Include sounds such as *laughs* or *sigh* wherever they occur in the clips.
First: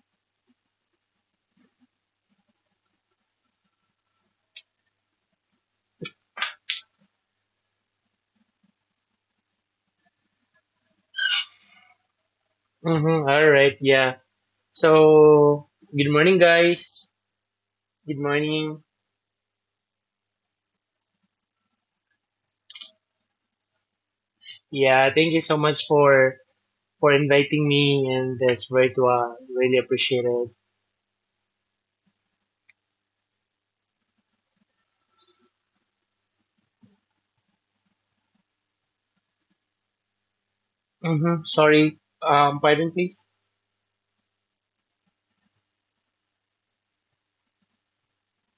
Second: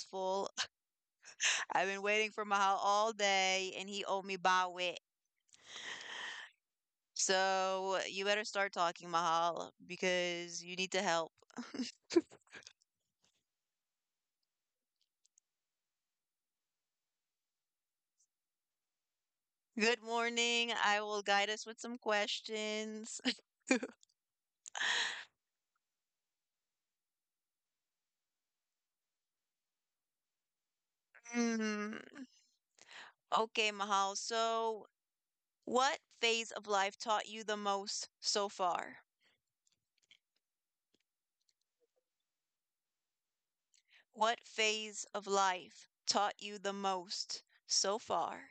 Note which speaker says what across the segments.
Speaker 1: successful. *laughs* I've been waiting for Mahal all day, and he owed me by wit. So you better start talking, Mahal, because you need to help.
Speaker 2: Mm-hmm. All right. Yeah. So, good morning, guys. Good morning.
Speaker 1: Good morning. I will guide us with some questions. *laughs*
Speaker 2: Yeah. Thank you so much for inviting me, and that's right. Really appreciate it.
Speaker 1: Hmm. Okay, Mahal. So, what phase of life taught you the most so far?
Speaker 2: Mm-hmm. Sorry. Pardon, please.
Speaker 1: What phase of life taught you the most so far?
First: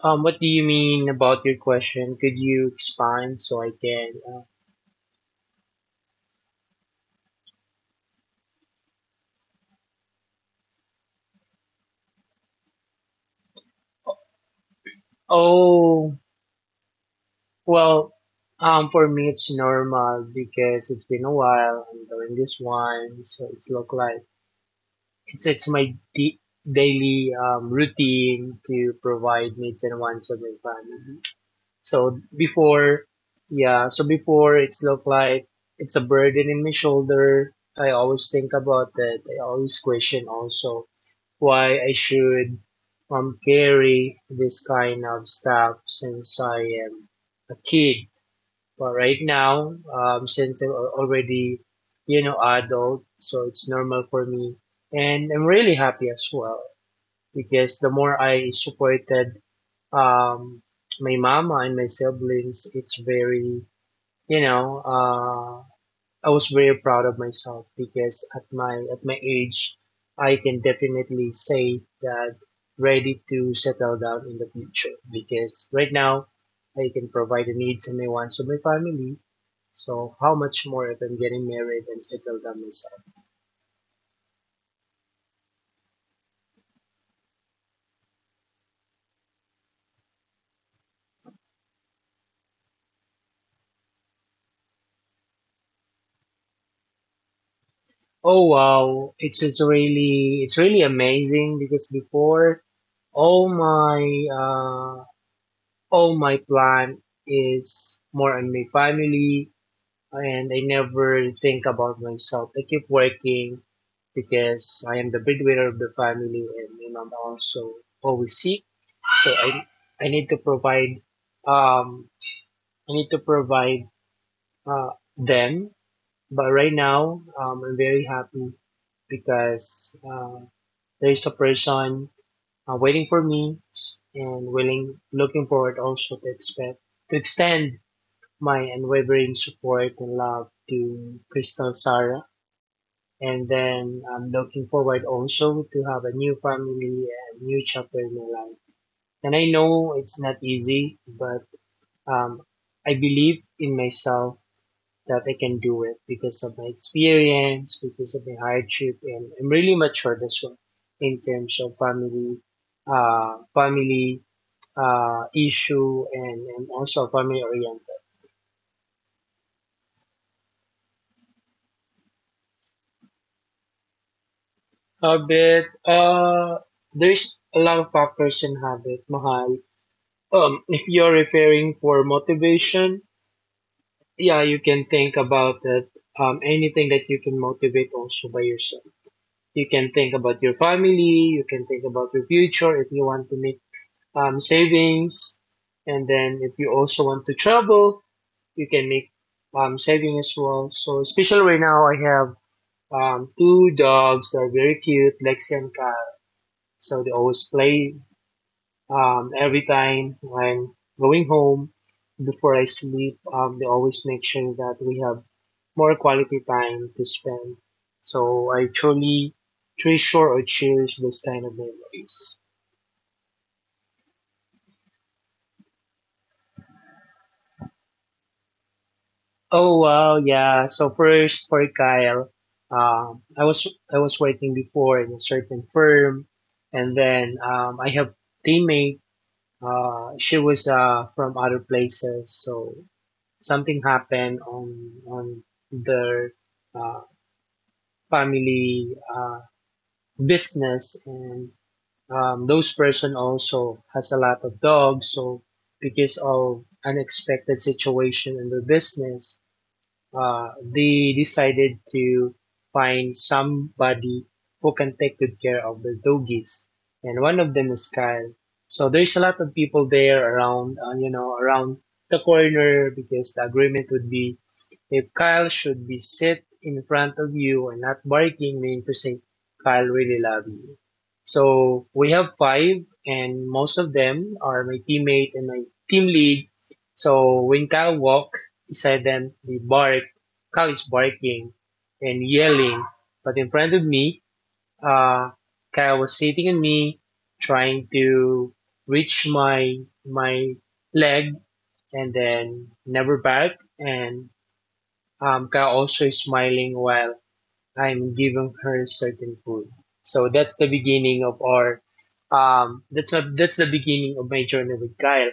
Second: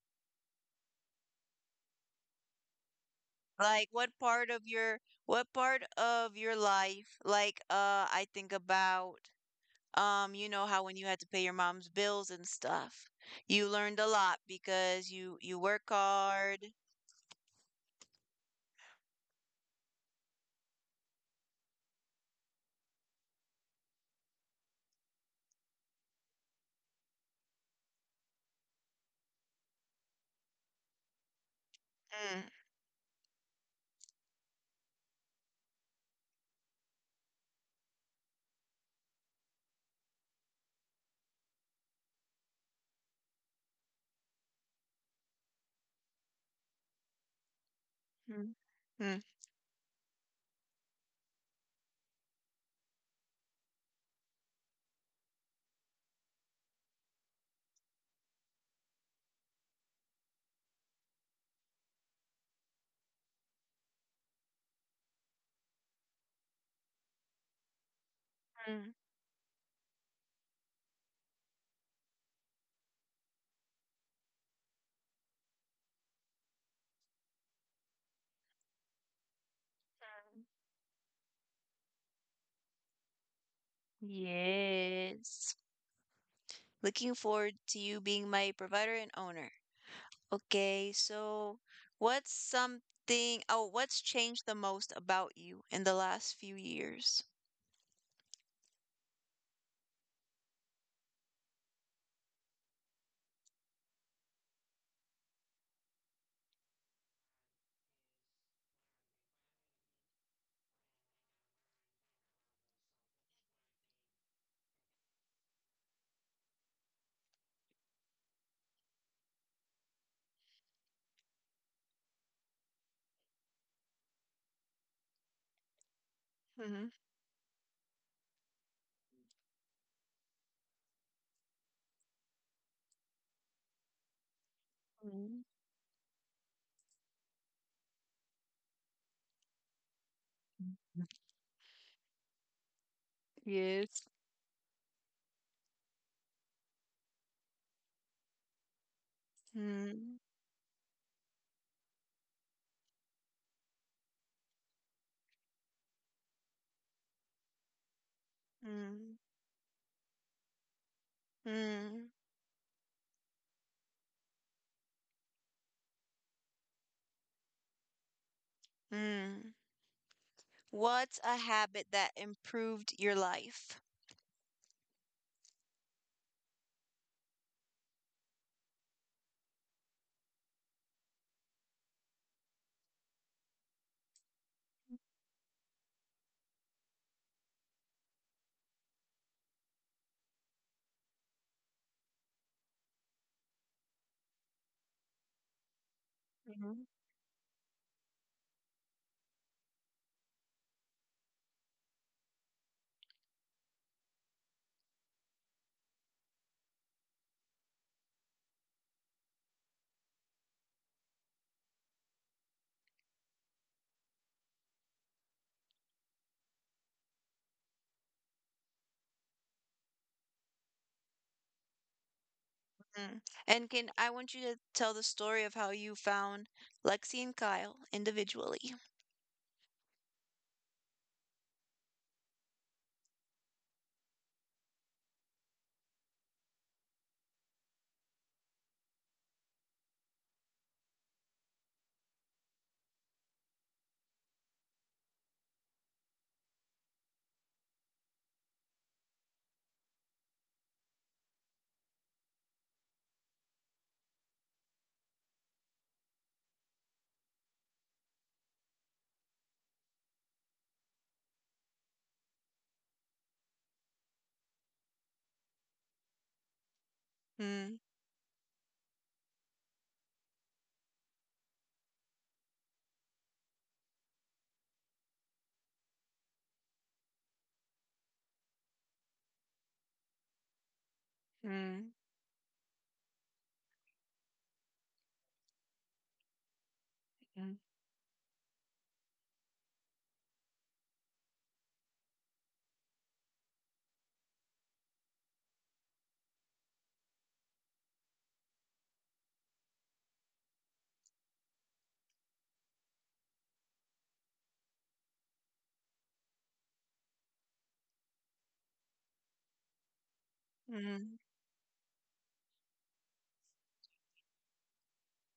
Speaker 2: What do you mean about your question? Could you expand so I
Speaker 1: Like
Speaker 2: can?
Speaker 1: what part of your what part of your life? Like I think about you know how when you had to pay your mom's bills and stuff, you learned a lot because you work
Speaker 2: Oh,
Speaker 1: hard.
Speaker 2: well. For me, it's normal because it's been a while. I'm doing this one, so it's look like it's my daily routine to provide needs and wants of my family. So before, yeah, so before it's looked like it's a burden in my shoulder. I always think about that. I always question also why I should carry this kind of stuff since I am a kid.
Speaker 1: Mm,
Speaker 2: But right
Speaker 1: mm,
Speaker 2: now, since I'm already, adult, so it's normal for me. And I'm really happy as well because the more I supported um, my mama and my siblings, it's very, you know, I was very proud of myself because at my
Speaker 1: mm.
Speaker 2: at my age, I can definitely say that ready to settle down in the future because right now I can provide the needs and the wants of my family, so how much more than getting married and settle down myself?
Speaker 1: Yes. Looking forward to you being my provider and owner. Okay, so what's changed the most about you in the last few years?
Speaker 2: Oh wow, it's really amazing because before all my uh all my plan is more on my family, and I never think about myself. I keep working because I am the breadwinner of the family and my mom also always sick. So I need to provide um I need to provide uh them. But right now, I'm very happy because there is a person waiting for me and willing,
Speaker 1: Mhm.
Speaker 2: looking forward also to expect to extend my unwavering support and love to Crystal Sarah. And then
Speaker 1: Yes.
Speaker 2: I'm looking forward also to have a new family and new chapter in my life. And I know
Speaker 1: Mm,
Speaker 2: it's not easy, but um, I believe in myself that I can do it because of my experience, because of my hardship,
Speaker 1: mm,
Speaker 2: and I'm really matured as well in terms of
Speaker 1: mm,
Speaker 2: family, family issue, and also family oriented.
Speaker 1: mm. What's a habit that improved your life?
Speaker 2: Habit, there's a lot of factors in habit, Mahal. If you're referring for motivation, yeah, you can think about that. Anything that you can motivate also by yourself. You can think about your family. You can think about your future if you want to make savings. And then if you
Speaker 1: Mhm.
Speaker 2: also want to travel, you can make saving as well. So especially right now, I have two dogs that are very cute, Lexi and Kyle. So they always play every time when going home before I sleep. They always make sure that we have more quality time to spend. So I truly treasure or cherish those kind of memories.
Speaker 1: Mm. And can I want you to tell the story of how you found Lexi and Kyle individually?
Speaker 2: Oh wow, yeah. So first for Kyle, um, I was I was working before in a certain firm, and then I have teammate. She was from other places, so something happened on their uh, family business, and those person also has a lot of dogs. So because of unexpected situation in their business, uh, they decided to find somebody who can take good care of the doggies. And one of them
Speaker 1: Mm,
Speaker 2: is Kyle. So there's a lot of people there around the corner because the agreement would be if Kyle should be sit in front of you and not barking, meaning to say, Kyle really love you. So
Speaker 1: mm,
Speaker 2: we have five, and most of them are my teammate and my team lead. So
Speaker 1: mm,
Speaker 2: when Kyle walk beside them, they bark. Kyle is barking and yelling, but in front of me, uh, Kyle was sitting on me, trying to reach my leg, and then never bark, and Amka also is smiling while I'm giving her certain food. So that's the
Speaker 1: mm,
Speaker 2: beginning of our that's not that's the beginning of my journey with Kyle.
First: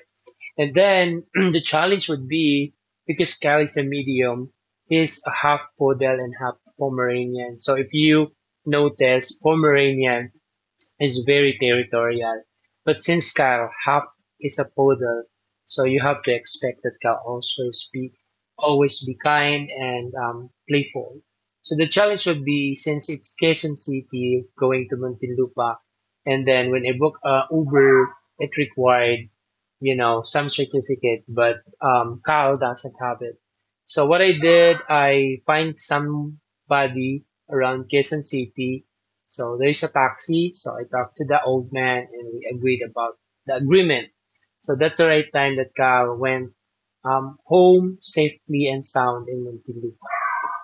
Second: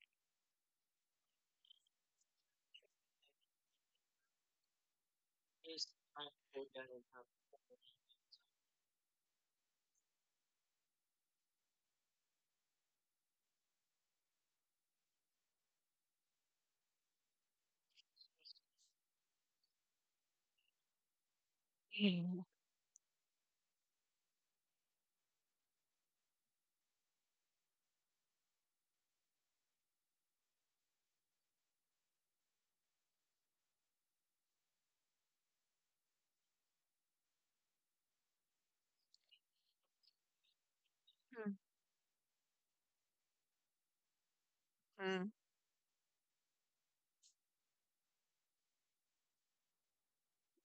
Speaker 2: And then *clears throat* the challenge would be because Kyle is a medium, he's a half
Speaker 1: mm,
Speaker 2: poodle and half Pomeranian. So if you notice, Pomeranian is very territorial. But since Kyle Hap is a poodle, so you have to expect that Kyle always be kind and playful. So the challenge would be, since it's Quezon City going to Muntinlupa, and then when I book Uber, it required some certificate, but Kyle doesn't have it. So what I did, I find somebody around Quezon City, so there's a taxi. So I talked to the old man and we agreed about the agreement. So that's the right
Speaker 1: mm,
Speaker 2: time that Carl went home safely and sound in Muntinlupa.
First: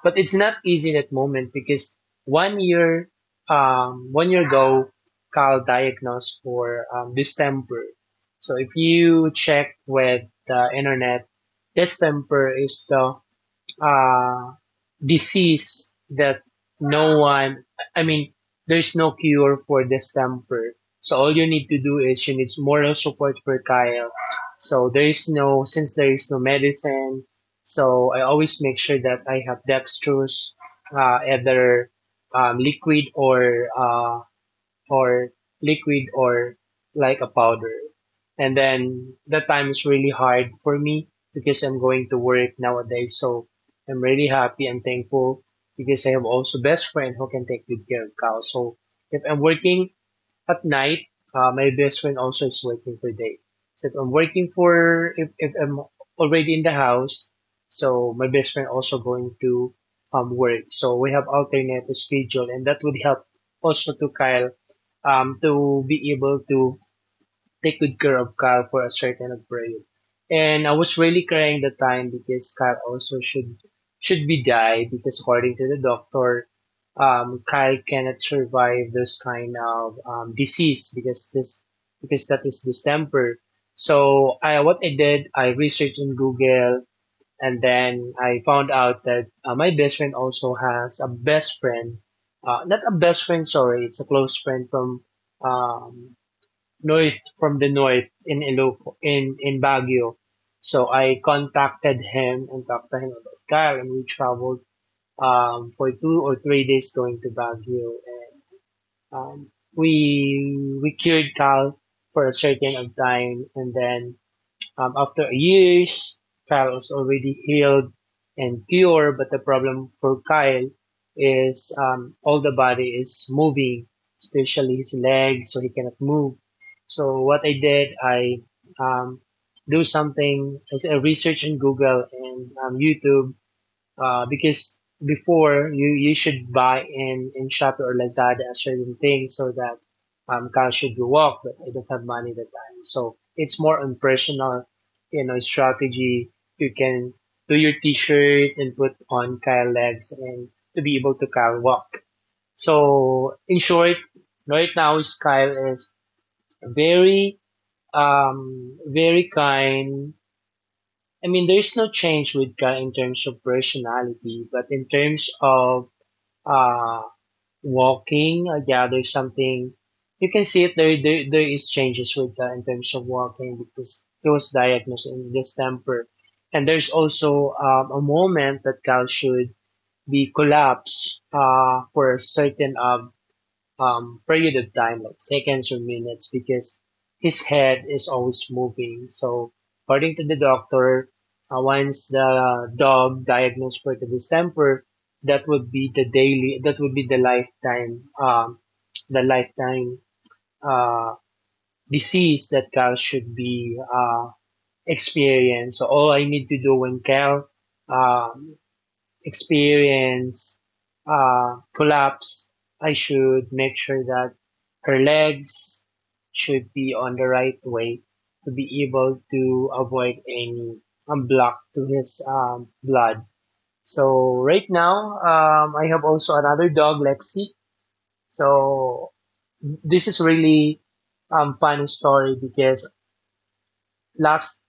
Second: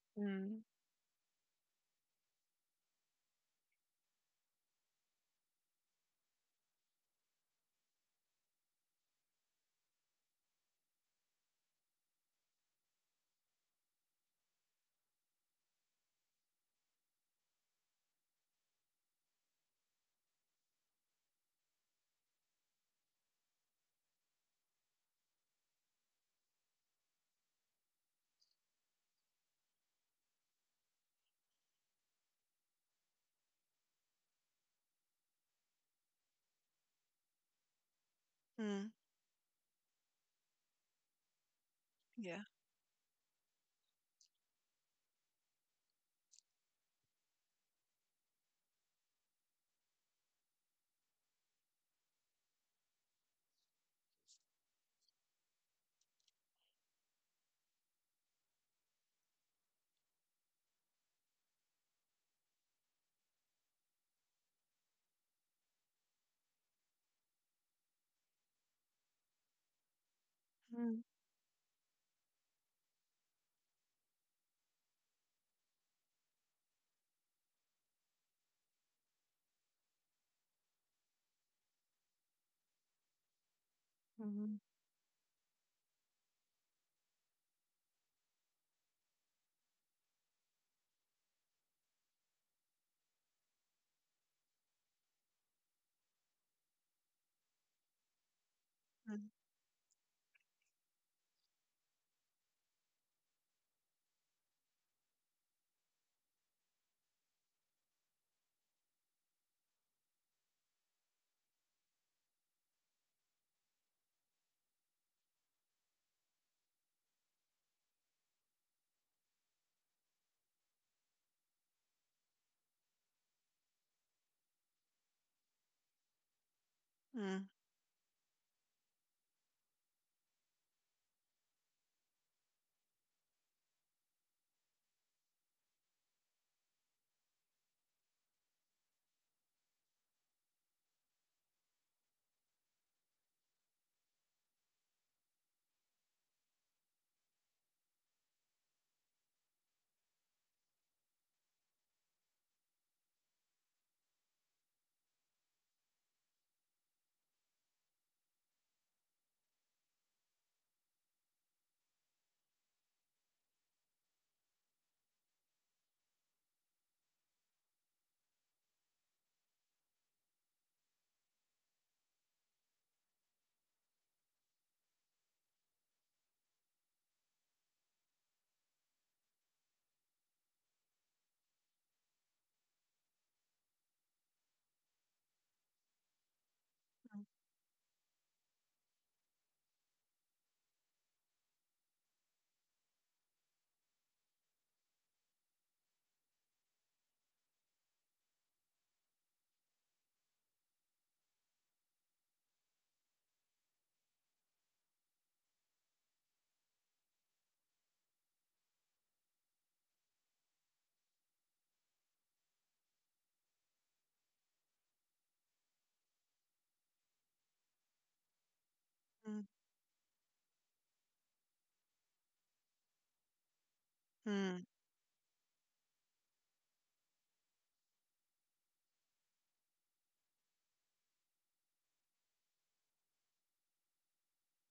Speaker 2: But it's not
Speaker 1: mm,
Speaker 2: easy that moment because one year, one year ago, Carl diagnosed for distemper. So if you check with the internet, distemper is the uh, disease that no one, I mean, there's no cure for this temper. So all you need to do is you need moral support for Kyle. So there is no, since there is no medicine, so I always make sure that I have dextrose, either liquid or or like a powder. And
Speaker 1: mm.
Speaker 2: then that time is really hard for me because I'm going to
Speaker 1: Yeah.
Speaker 2: work nowadays. So I'm really happy and thankful because I have also best friend who can take good care of cows. So if I'm working, at night, my best friend also is working for day. So if I'm working for, if I'm already in the house, so my best friend also going to work. So we have alternate schedule and that would help also to Kyle to be able to take good care of Kyle for a certain upgrade. And I was
Speaker 1: Mm,
Speaker 2: really crying the time because Kyle also should be died because, according to the doctor, Kyle cannot survive this kind of disease because that is distemper. So
Speaker 1: mm,
Speaker 2: I what I did, I researched in Google, and then I found out that my best friend also has a best friend, not a best friend, sorry, it's a close friend from um, north from the north, in Iloco,
Speaker 1: mm,
Speaker 2: in Baguio. So I contacted him and talked to him about Kyle, and we traveled for 2 or 3 days going to Baguio, and um, we cured Kyle for a certain of time, and then, after years, Kyle was already healed and cured, but the problem for Kyle is, all the body is moving, especially his legs, so he cannot move. So what
Speaker 1: mm,
Speaker 2: I did, I um, do something, I research on Google and YouTube because before, you should buy in Shopee or Lazada a certain thing so that cash should be walk, but I don't have money that time. So it's more on personal, strategy. You can do your t-shirt and put on Kyle legs and to be able to Kyle walk. So in short, right now is Kyle is very very kind, I mean, there is no change with Guy in terms of personality, but in terms of uh, walking, yeah, there's something, you can see it. There is changes with Guy in terms of walking because he was diagnosed in distemper, and there's also a moment that Cal should be collapsed for a certain period of time, like seconds or minutes, because his head is always moving. So, according to the doctor, once the dog diagnosed for the distemper, that would be the daily, that would be the lifetime uh, disease that Cal should be experienced. So, all I need to do when Cal uh, experience collapse, I should make sure that her legs should be on the right way, to be able
Speaker 1: mm,
Speaker 2: to avoid any block to his blood. So
Speaker 1: mm,
Speaker 2: right now, I have also another dog, Lexi. So this is really funny story because, last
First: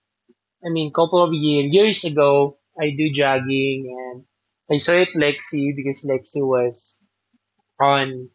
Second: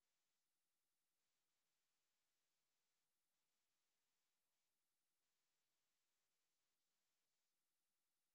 Speaker 2: I mean, couple of years ago, I do jogging and I saw it Lexi because Lexi was on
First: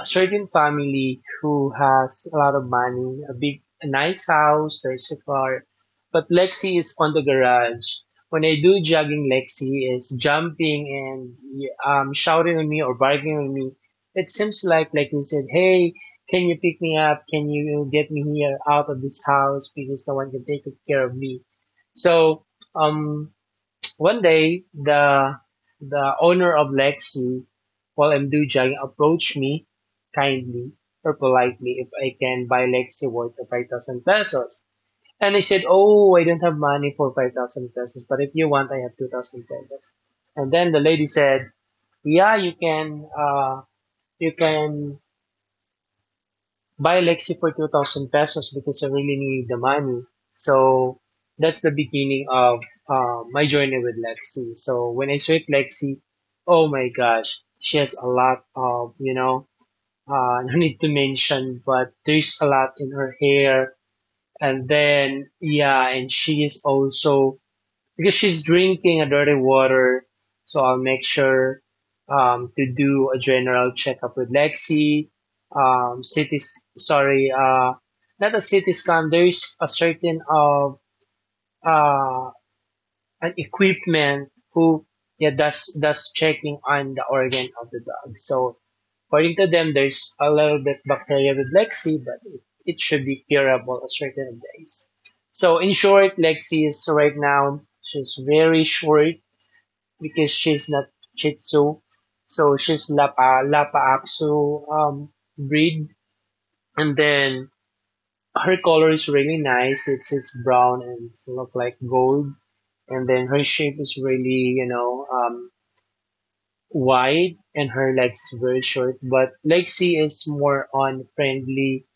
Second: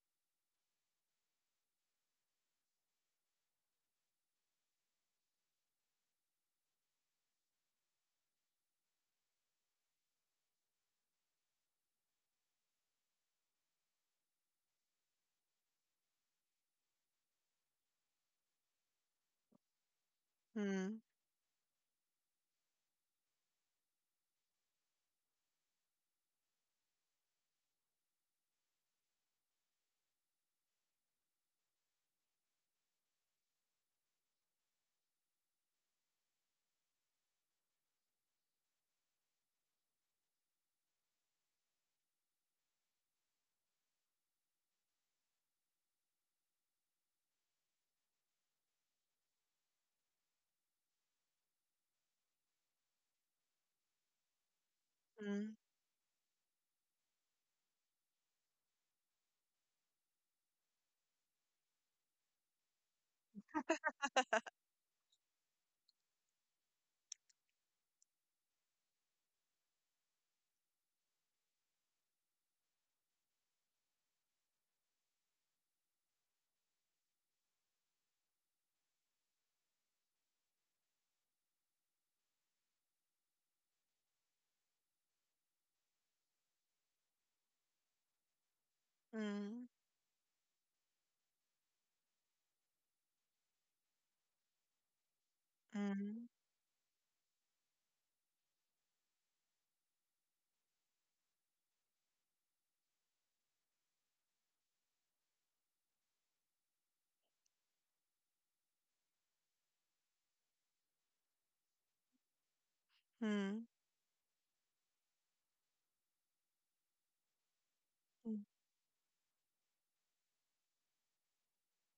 Speaker 2: a certain family who has a lot of money, a big, a nice house, there's a car, but Lexi is on the garage. When I do jogging, Lexi is jumping and shouting at me or barking at me. It seems like Lexi said, "Hey, can you pick me up? Can you get me here out of this house because no one can
Speaker 1: mm,
Speaker 2: take
Speaker 1: mm,
Speaker 2: care of me?" So um, One day, the owner of Lexi, Paul M. Dujay, approached me kindly or politely if I can buy Lexi worth of 5,000 pesos. And I said, "Oh, I don't have money for 5,000 pesos, but if you want, I have 2,000 pesos." And then the lady said, "Yeah, you can, you can buy Lexi for 2,000 pesos because I really need the money." So that's the beginning of my journey with Lexi. So when I saw
Speaker 1: mm,
Speaker 2: Lexi, oh my gosh, she has a lot of, *laughs* no need to mention, but there's a lot in her hair. And then, yeah, and she is also because she's drinking a dirty water. So I'll make sure to do a general checkup with Lexi. Cities, sorry, not a city scan. There's a certain of uh, an equipment who yeah does checking on the organ of the dog. So according to
Speaker 1: mm,
Speaker 2: them, there's a little bit bacteria with Lexi, but it should be curable a certain days. So in short, Lexi is right now she's very short because she's not Chitsu, so she's Lapa Lapa Apso breed, and then her color is really nice. It's brown and it's look like gold, and then her
Speaker 1: mm,
Speaker 2: shape is really wide and her legs
Speaker 1: mm,
Speaker 2: were short. But Lexi is more on friendly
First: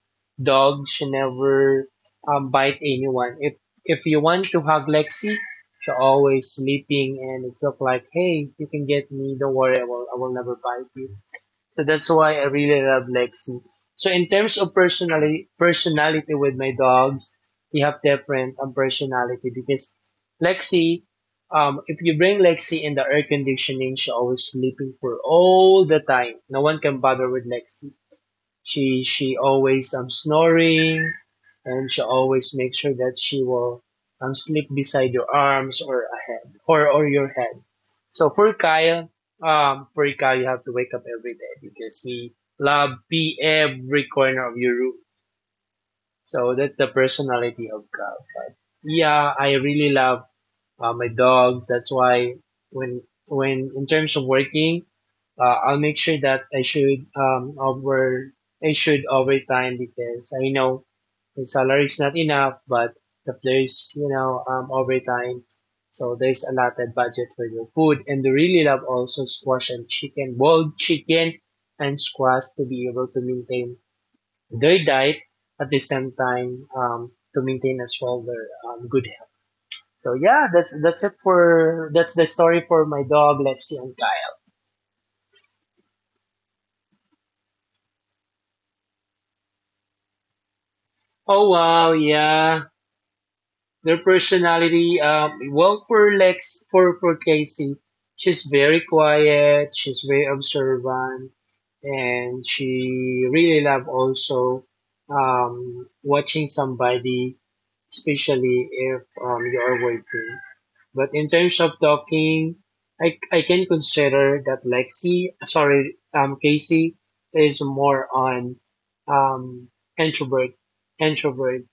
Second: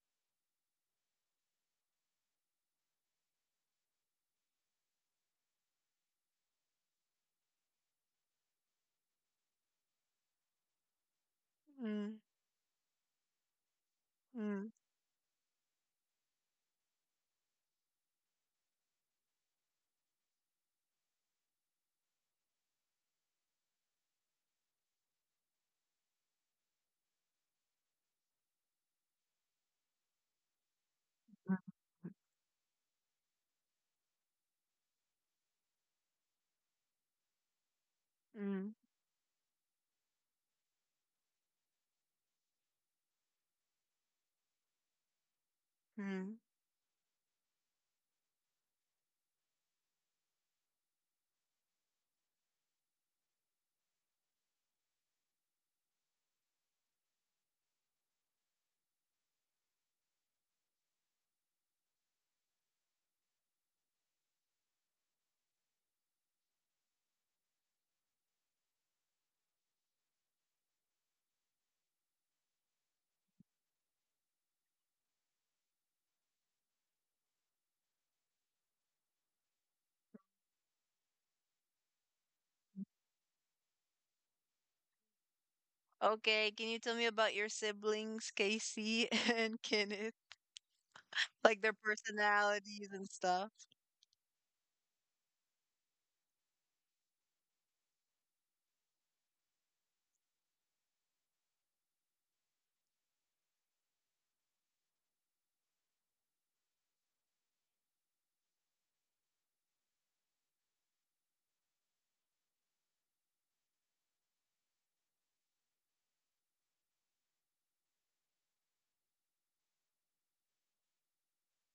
Speaker 2: dog. She never bite anyone. If you want to hug Lexi, she always sleeping and it's look like, "Hey, you can get me. Don't worry, I will never bite you." So that's
Speaker 1: mm,
Speaker 2: why I really love Lexi. So in terms
Speaker 1: mm.
Speaker 2: of personality with my dogs, we have different personality because Lexi, if you bring Lexi in the air conditioning, she always sleeping for all the time. No one can bother with Lexi. She always snoring,
Speaker 1: Mm.
Speaker 2: and she always makes sure that she will sleep beside your arms or ahead or your head. So
Speaker 1: Mm.
Speaker 2: For Kyle you have to wake up every day because he love pee every corner of your room.
Speaker 1: Mm.
Speaker 2: So that's the personality of Kyle. But yeah, I really love my dogs. That's why when in terms of working I'll make sure that I should over time because I know the salary is not enough, but if there's overtime, so there's a lot of budget for your food, and they really love also squash and chicken, boiled chicken and squash to be able to maintain their diet at the same time to maintain as well their good health. So yeah, that's the story for my dog Lexi and Kai.
Speaker 1: Okay, can you tell me about your siblings, Casey *laughs* and Kenneth?
Speaker 2: Oh
Speaker 1: Like their
Speaker 2: wow, yeah.
Speaker 1: personalities and stuff.
Speaker 2: Their personality, well, for Lex, for Casey, she's very quiet. She's very observant, and she really love also watching somebody, especially if you are waiting. But in terms of talking, I can consider that Lexi, sorry, Casey is more on um, introvert, introvert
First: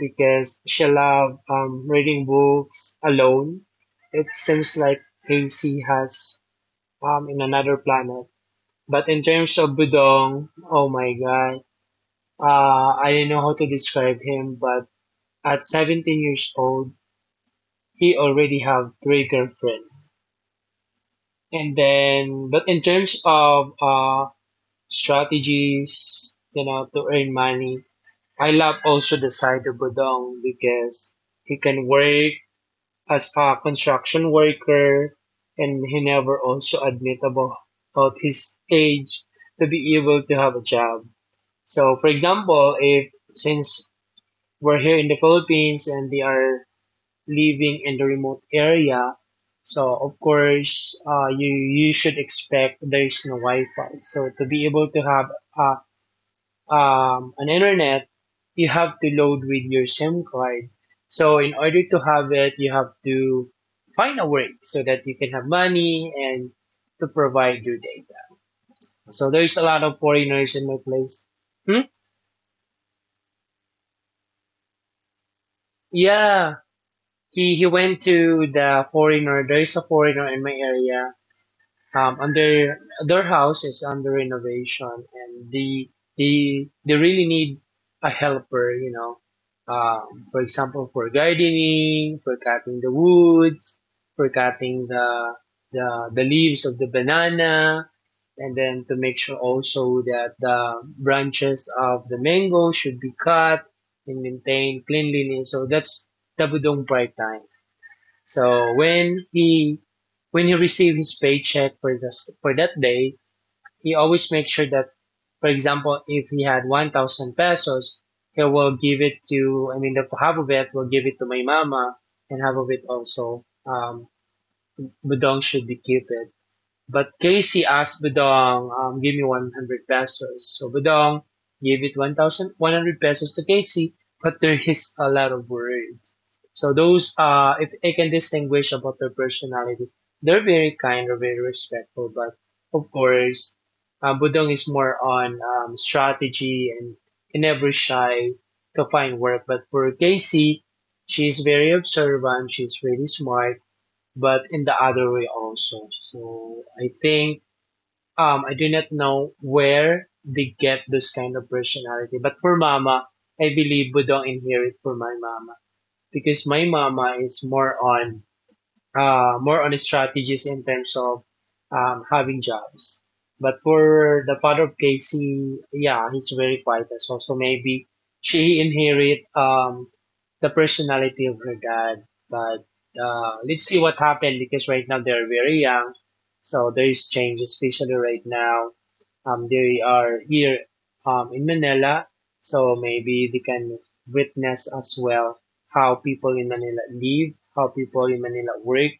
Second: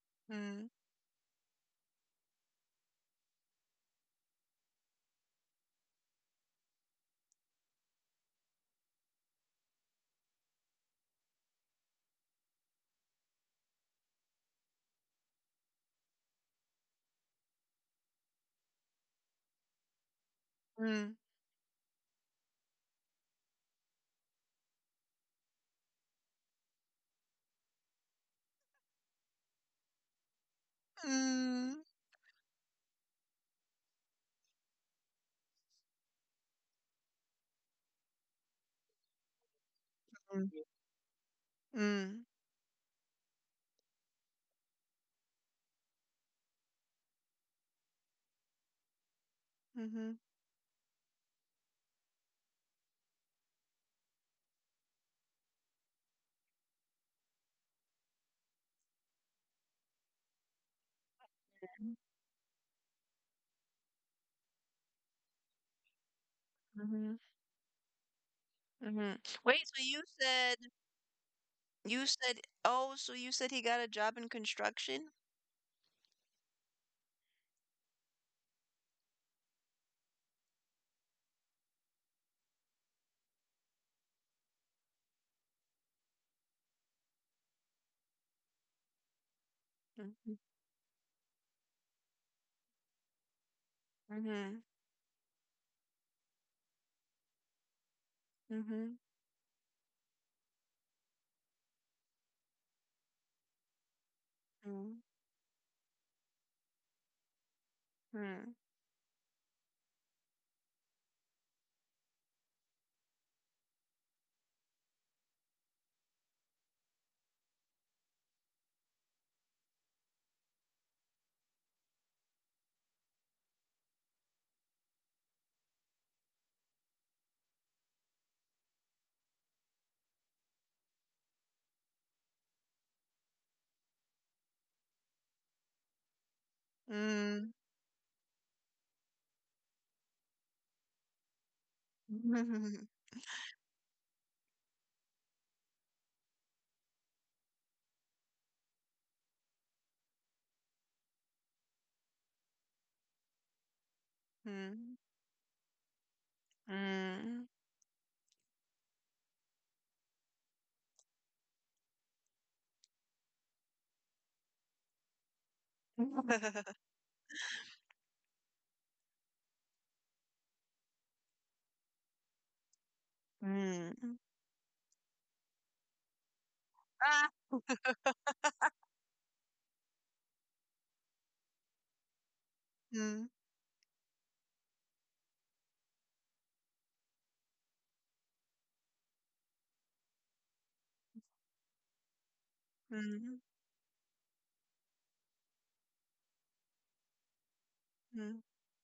Speaker 2: because
Speaker 1: Mm.
Speaker 2: she love reading books alone. It seems like Casey has in another planet. But in terms of Budong, oh my god, I don't know how to describe him, but at 17 years old, he already have three girlfriends.
Speaker 1: Mm.
Speaker 2: And then, but in terms of strategies, to earn money, I love also the side of Budong because he
Speaker 1: Mm.
Speaker 2: can work as a construction worker and he never also admit about his age to be able to
Speaker 1: Mm.
Speaker 2: have a job. So, for
Speaker 1: Mm.
Speaker 2: example, if since we're here in the Philippines and they are living in the remote area, so
Speaker 1: Mm-hmm.
Speaker 2: of course you should expect there's no Wi-Fi. So to be able to have uh, an internet, you have to load with your SIM card. So in order to have it, you have to find a work so that you can have money and to
Speaker 1: Mm-hmm.
Speaker 2: provide your data.
Speaker 1: Mm-hmm.
Speaker 2: So there's a
Speaker 1: Wait,
Speaker 2: lot
Speaker 1: so
Speaker 2: of foreigners in my place. Hmm?
Speaker 1: you said you said he got a job in construction?
Speaker 2: Yeah, he went to the foreigner. There's a foreigner in my area. And their house is under renovation, and they really need a helper.
Speaker 1: Mm-hmm.
Speaker 2: For example, for gardening, for cutting the woods, for
Speaker 1: Mm-hmm.
Speaker 2: cutting the leaves of the banana, and then
Speaker 1: Mm-hmm.
Speaker 2: to make sure also that the branches of the mango should be cut and maintain cleanliness. So that's the Budong Pride time.
Speaker 1: Mm-hmm.
Speaker 2: So when he received his paycheck for this for that day, he always makes sure that, for example, if he had 1,000 pesos, he will give it to I mean, the half of it will give it to my mama and half of it also Budong should be keep it. But Casey asked Budong, "Give me 100 pesos." So Budong gave it 1,100 pesos to Casey, but there is a lot of words. So those,
Speaker 1: Mm-hmm.
Speaker 2: if I can distinguish about their personality, they're very kind or very respectful, but of course, Budong is more on strategy and can never shy to find work. But for Casey, she's very observant, she's really smart, but in the other way also. So I think
Speaker 1: Mm-hmm.
Speaker 2: I do not know where they get this kind of personality. But for mama, I believe Budong inherit from my mama because my
Speaker 1: *laughs*
Speaker 2: mama is more on strategies in terms of having jobs. But for
Speaker 1: Mm.
Speaker 2: the father of Casey, yeah, he's very quiet as well. So
Speaker 1: Ah.
Speaker 2: maybe she inherit the personality of her dad. But
Speaker 1: Mm.
Speaker 2: let's see what happened because right now they're very young. So there is change, especially right now. They are here in Manila. So maybe they
Speaker 1: Mm.
Speaker 2: can witness as well how people in Manila live, how people in Manila
Speaker 1: Mm.
Speaker 2: work.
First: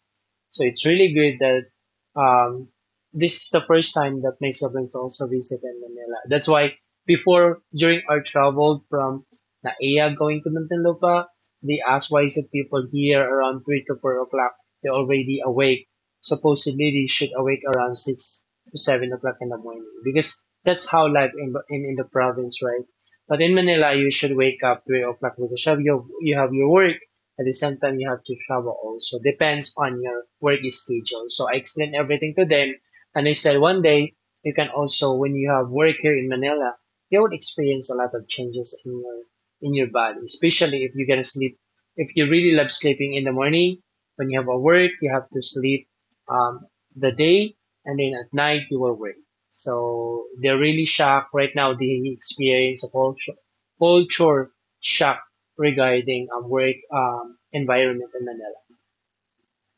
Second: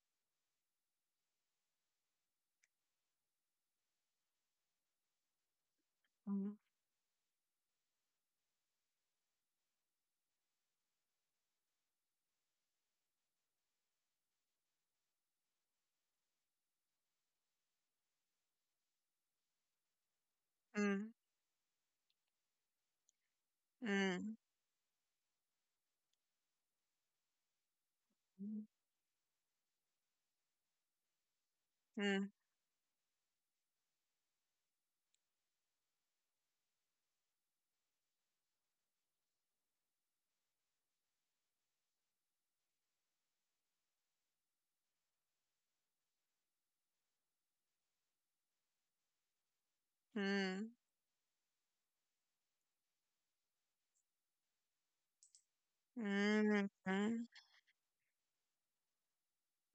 Speaker 2: So it's really good that this is the first time that my siblings also visited Manila. That's
Speaker 1: Mhm.
Speaker 2: why before, during our travel from Naia going to Muntinlupa, they asked why is it people here around 3 to 4 o'clock, they're already awake. Supposedly they should awake around 6 to 7 o'clock in the morning because that's how
Speaker 1: Mm,
Speaker 2: life in the province, right? But in Manila, you
Speaker 1: mm,
Speaker 2: should wake up 3 o'clock because you have your work. At the same time, you have to
Speaker 1: mhm,
Speaker 2: travel also. Depends on your work schedule. So I explained
Speaker 1: mm,
Speaker 2: everything to them, and I said one day you can also when you have work here in Manila, you would experience a lot of changes in your body, especially if you're gonna sleep. If you really love sleeping in the morning, when you have a work, you have to sleep um, the day, and then at night you will work. So they're
Speaker 1: mm,
Speaker 2: really shocked right now. They experience a culture, culture shock regarding
Speaker 1: mm,
Speaker 2: work
Speaker 1: mm,
Speaker 2: environment in Manila.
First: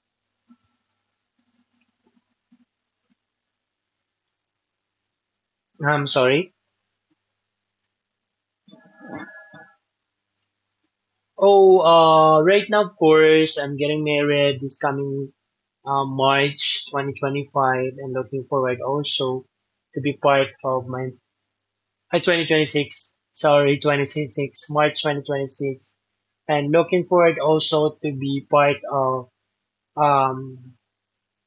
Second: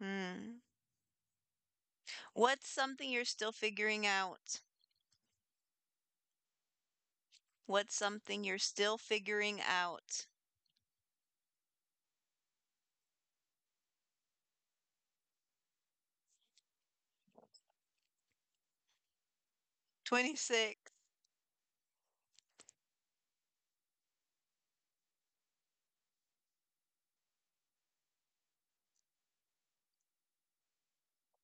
Speaker 1: mm. What's something you're still figuring out?
Speaker 2: I'm sorry.
Speaker 1: What's something you're still figuring out?
Speaker 2: Oh, right now, of course, I'm getting married this coming March 2025 and looking forward also to be part of
Speaker 1: 26.
Speaker 2: my 2026. Sorry, 2026, March 2026 and looking forward also to be part of um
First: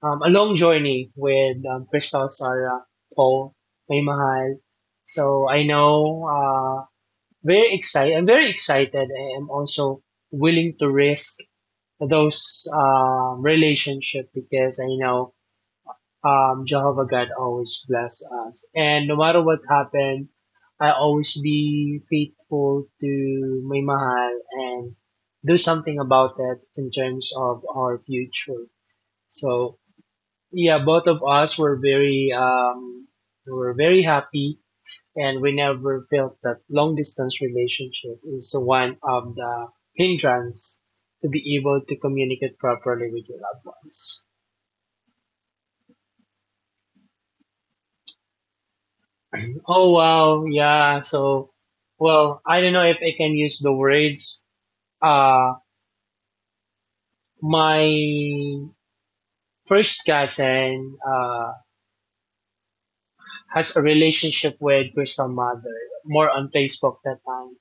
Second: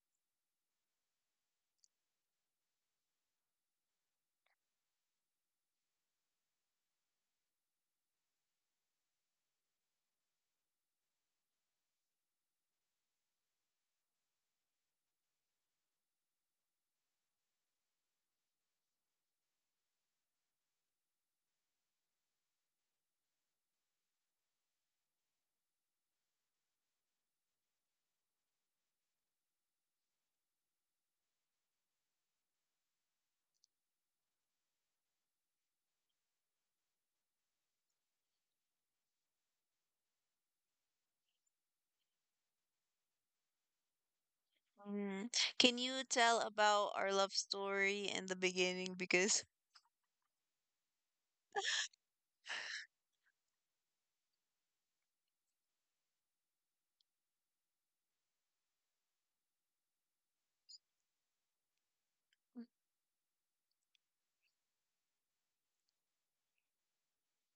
Speaker 2: a long journey with Crystal Sarah, Paul, May Mahal. So I know, very excited. I'm very excited. I am also willing to risk those relationship because I know Jehovah God always bless us, and no matter what happened, I always be faithful to May Mahal and do something about it in terms of our future. So yeah, both of us were very happy and we never felt that long distance relationship is one of the hindrance to be able to communicate properly with your loved ones.
Speaker 1: Mm. Can you tell about our love story in the beginning? Because
Speaker 2: Oh wow, yeah. So well, I don't know if I can use the words. Uh my first cousin has a relationship with Crystal Mother, more on Facebook that time.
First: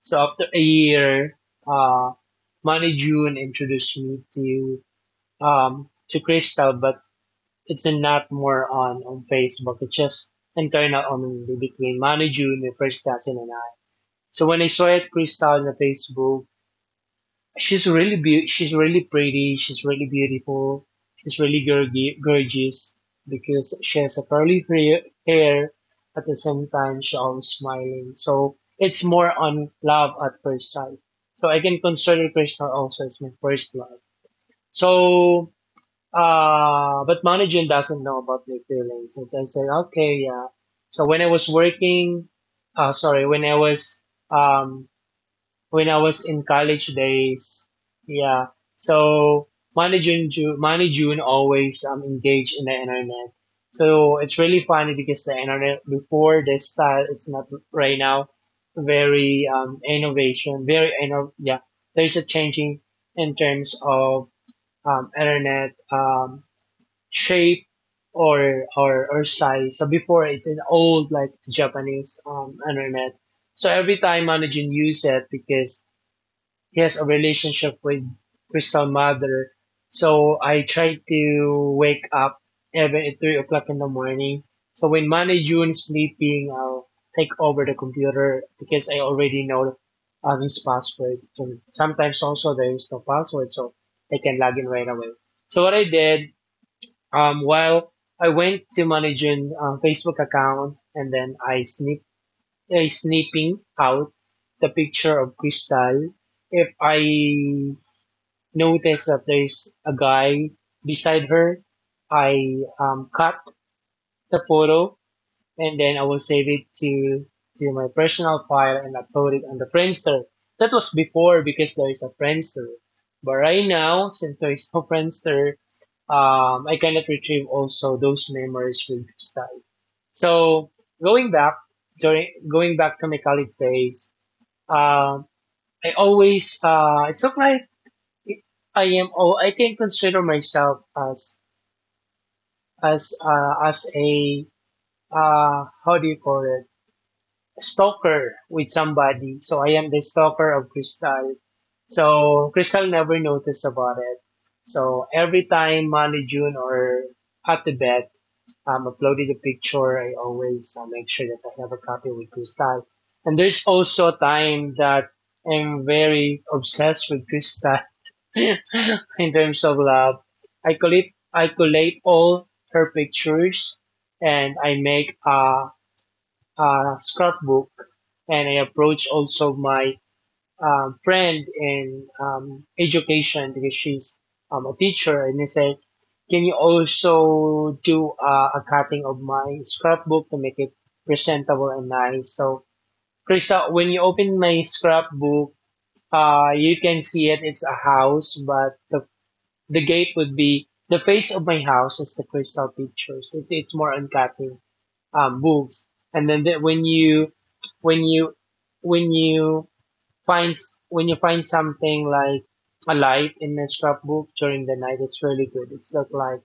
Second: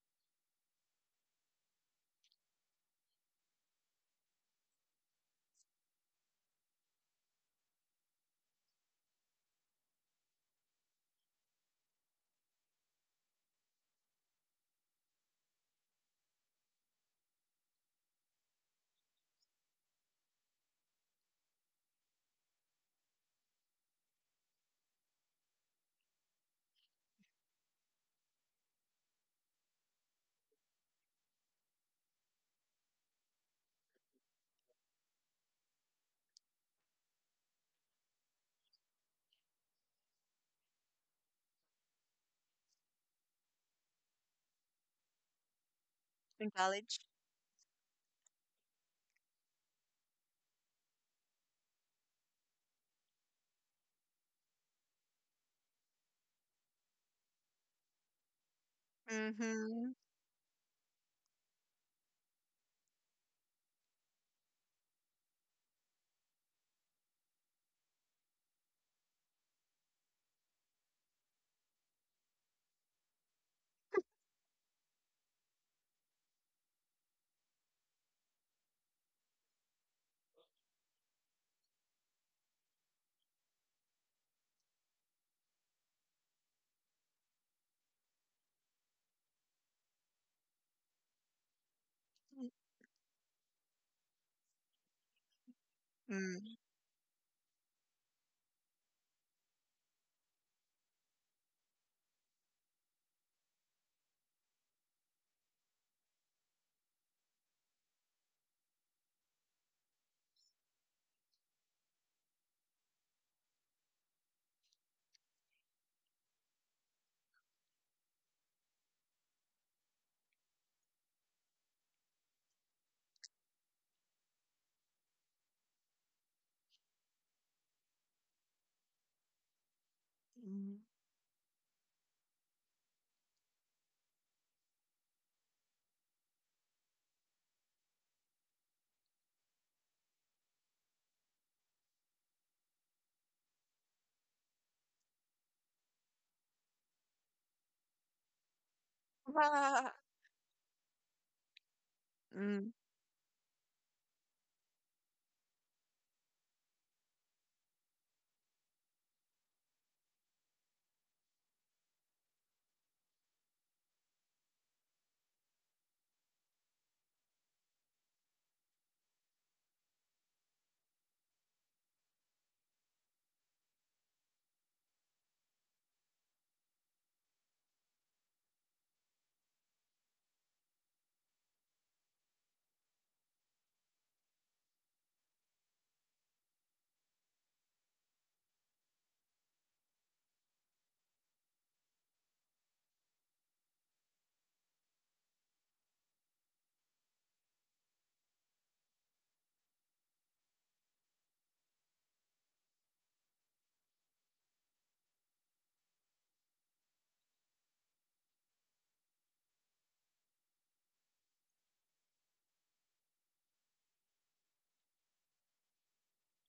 Speaker 2: So after a year, uh, Manny June introduced me to Crystal, but it's not more on Facebook. It's just internal only between Manny June and First Cousin and I. So when I saw it Crystal on the Facebook, She's really pretty. She's really beautiful. She's really gorgeous because she has a curly hair. At the same time, she always smiling. So it's more on love at first sight. So I can consider Crystal also as my first love. So, but Manijin doesn't know about my feelings. And I said, okay, yeah. So when I was working, sorry, um, when I was in
Speaker 1: in
Speaker 2: college
Speaker 1: college.
Speaker 2: days. Yeah. So Monday, June always engaged in the internet. So it's really funny because the internet before this style is not right now very
Speaker 1: Mm-hmm.
Speaker 2: innovation, yeah. There's a changing in terms of internet shape or size. So before it's an old like Japanese internet. So every time managing use it because he has a relationship with Crystal Mother. So I try to wake up even at 3 o'clock in the morning. So when Manny June is sleeping, I'll take over the computer because I already know his password. So sometimes also there is no password, so I can log in right away. So what I did,
Speaker 1: Mm.
Speaker 2: while I went to Manny June's Facebook account, and then I sneak snipping out the picture of Crystal, if I notice that there's a guy beside her, I cut the photo and then I will save it to my personal file and upload it on the Friendster. That was before because there is a Friendster, but right now since there is no Friendster, I cannot retrieve also those memories with Crystal. So
Speaker 1: Mhm.
Speaker 2: going back going back to my college days, Um, I always it's not like it- I am. Oh, I can consider myself as as a how do you call it, stalker with somebody. So I
Speaker 1: Ah.
Speaker 2: am the stalker of Crystal. So
Speaker 1: Mm.
Speaker 2: Crystal never noticed about it. So every time Manny June or Ate Beth uploaded a picture, I always make sure that I have a copy with Crystal. And there's also a time that I'm very obsessed with Crystal *laughs* in terms of love. I collate all her pictures and I a scrapbook, and I approach also my friend in education because she's a teacher, and he said, "Can you also do a cutting of my scrapbook to make it presentable and nice?" So, Krista, when you open my scrapbook, you can see it. It's a house, but the gate would be the face of my house is the crystal pictures. It's more on cutting books, and then when you when you when you finds when you find something like a light in a scrapbook during the night, it's really good. It's look like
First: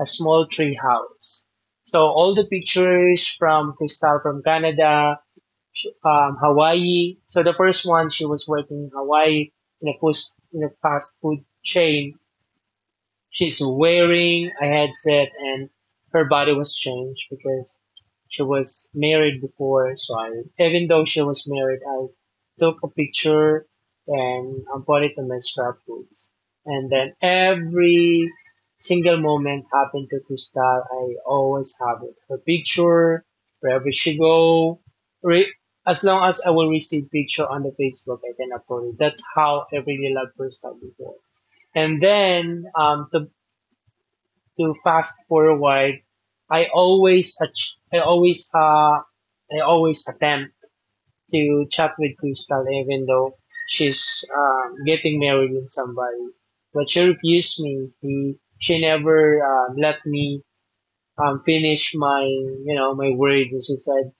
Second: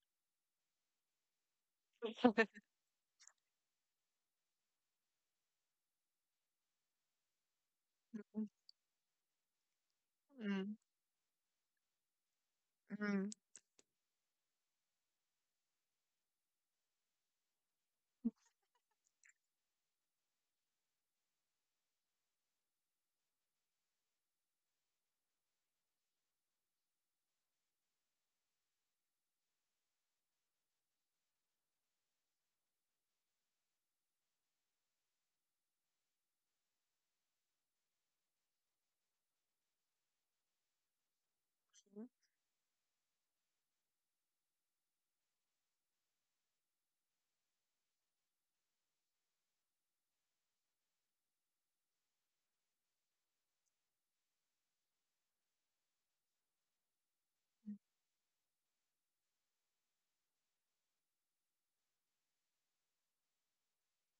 Speaker 2: a small tree house. So all the
Speaker 1: *laughs*
Speaker 2: pictures from Crystal from Canada, Hawaii. So the first one, she was working in Hawaii in a fast in a
Speaker 1: Mm,
Speaker 2: fast food chain,
Speaker 1: mm,
Speaker 2: she's wearing a headset, and her body was changed because she was married before. So I, even though she was married, I took a picture and I put it in my scrapbooks. And then every single moment happened to Crystal, I always have it. Her picture, wherever she go, re- as long as I will receive picture on the Facebook, I can upload it. That's how I really love Crystal before. And then, to fast forward, I always ach- I always uh I always attempt to chat with Crystal even though she's getting married with somebody. But she refused me. She never let me finish my my word. And she said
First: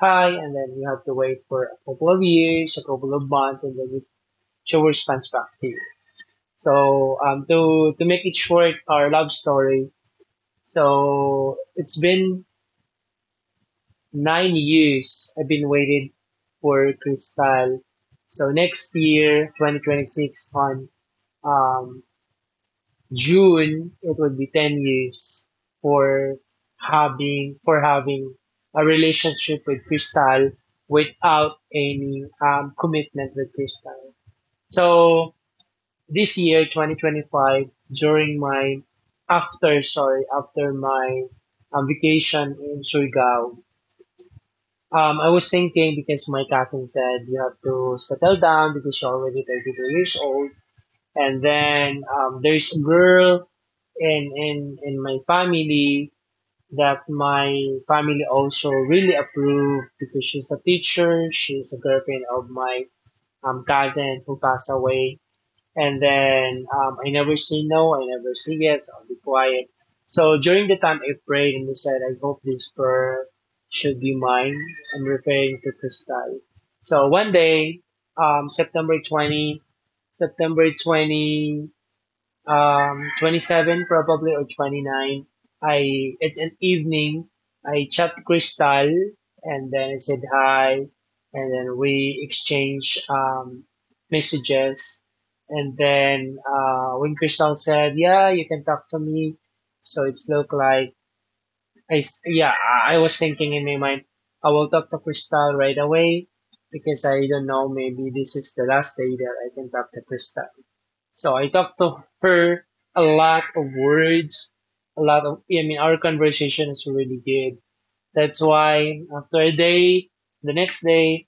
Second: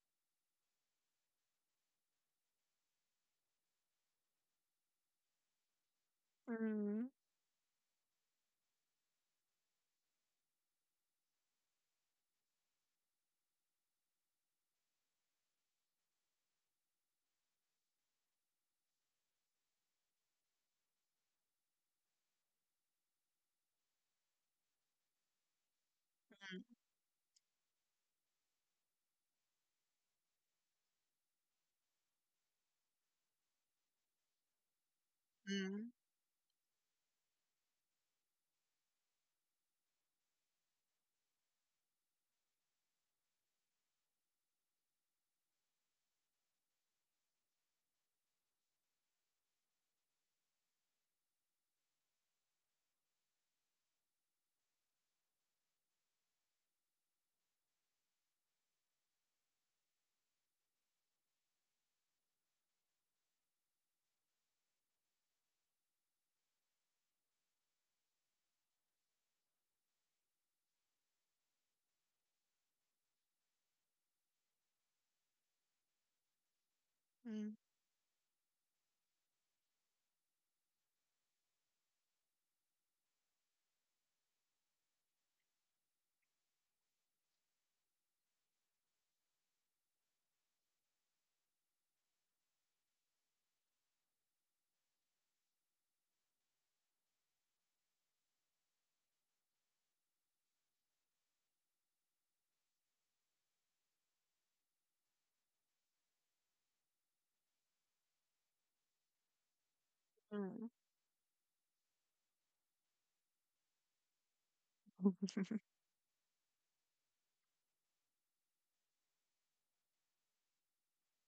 Speaker 2: hi, and then you have to wait for a couple of years, a couple of months, and then she will response back to you.
Speaker 1: mm,
Speaker 2: So to make it short, our love story, so it's been 9 years I've been waiting for Cristal. So next year, 2026, on um, June, it would be 10 years for
Speaker 1: mm,
Speaker 2: having a relationship with Cristal without any commitment with Cristal. So
Speaker 1: mm,
Speaker 2: this year, 2025, during my after my vacation in Surigao, I was thinking because my cousin said you have to settle down because you're already 32 years old. And then there's a girl in my family that my family also really approved because she's a teacher. She's a girlfriend of my cousin who passed away, and then I never say no, I never say yes, I'll be quiet. So during the time I prayed and I said, I hope this prayer should be mine. I'm referring to Kristal. So one
Speaker 1: mm,
Speaker 2: day, um, September 20, September 20, 27 probably or 29, I it's an evening. I chat crystal and then I said hi, and then we exchange messages, and then when crystal said yeah, you can talk to me. So it's looked like yeah, I was thinking in my mind, I will talk to Crystal right away because I don't know, maybe this is the last day that I can talk to Crystal.
Speaker 1: mm,
Speaker 2: So I talked to her a lot of words, a lot of, I mean, our conversation is really good. That's why after a day, the next day,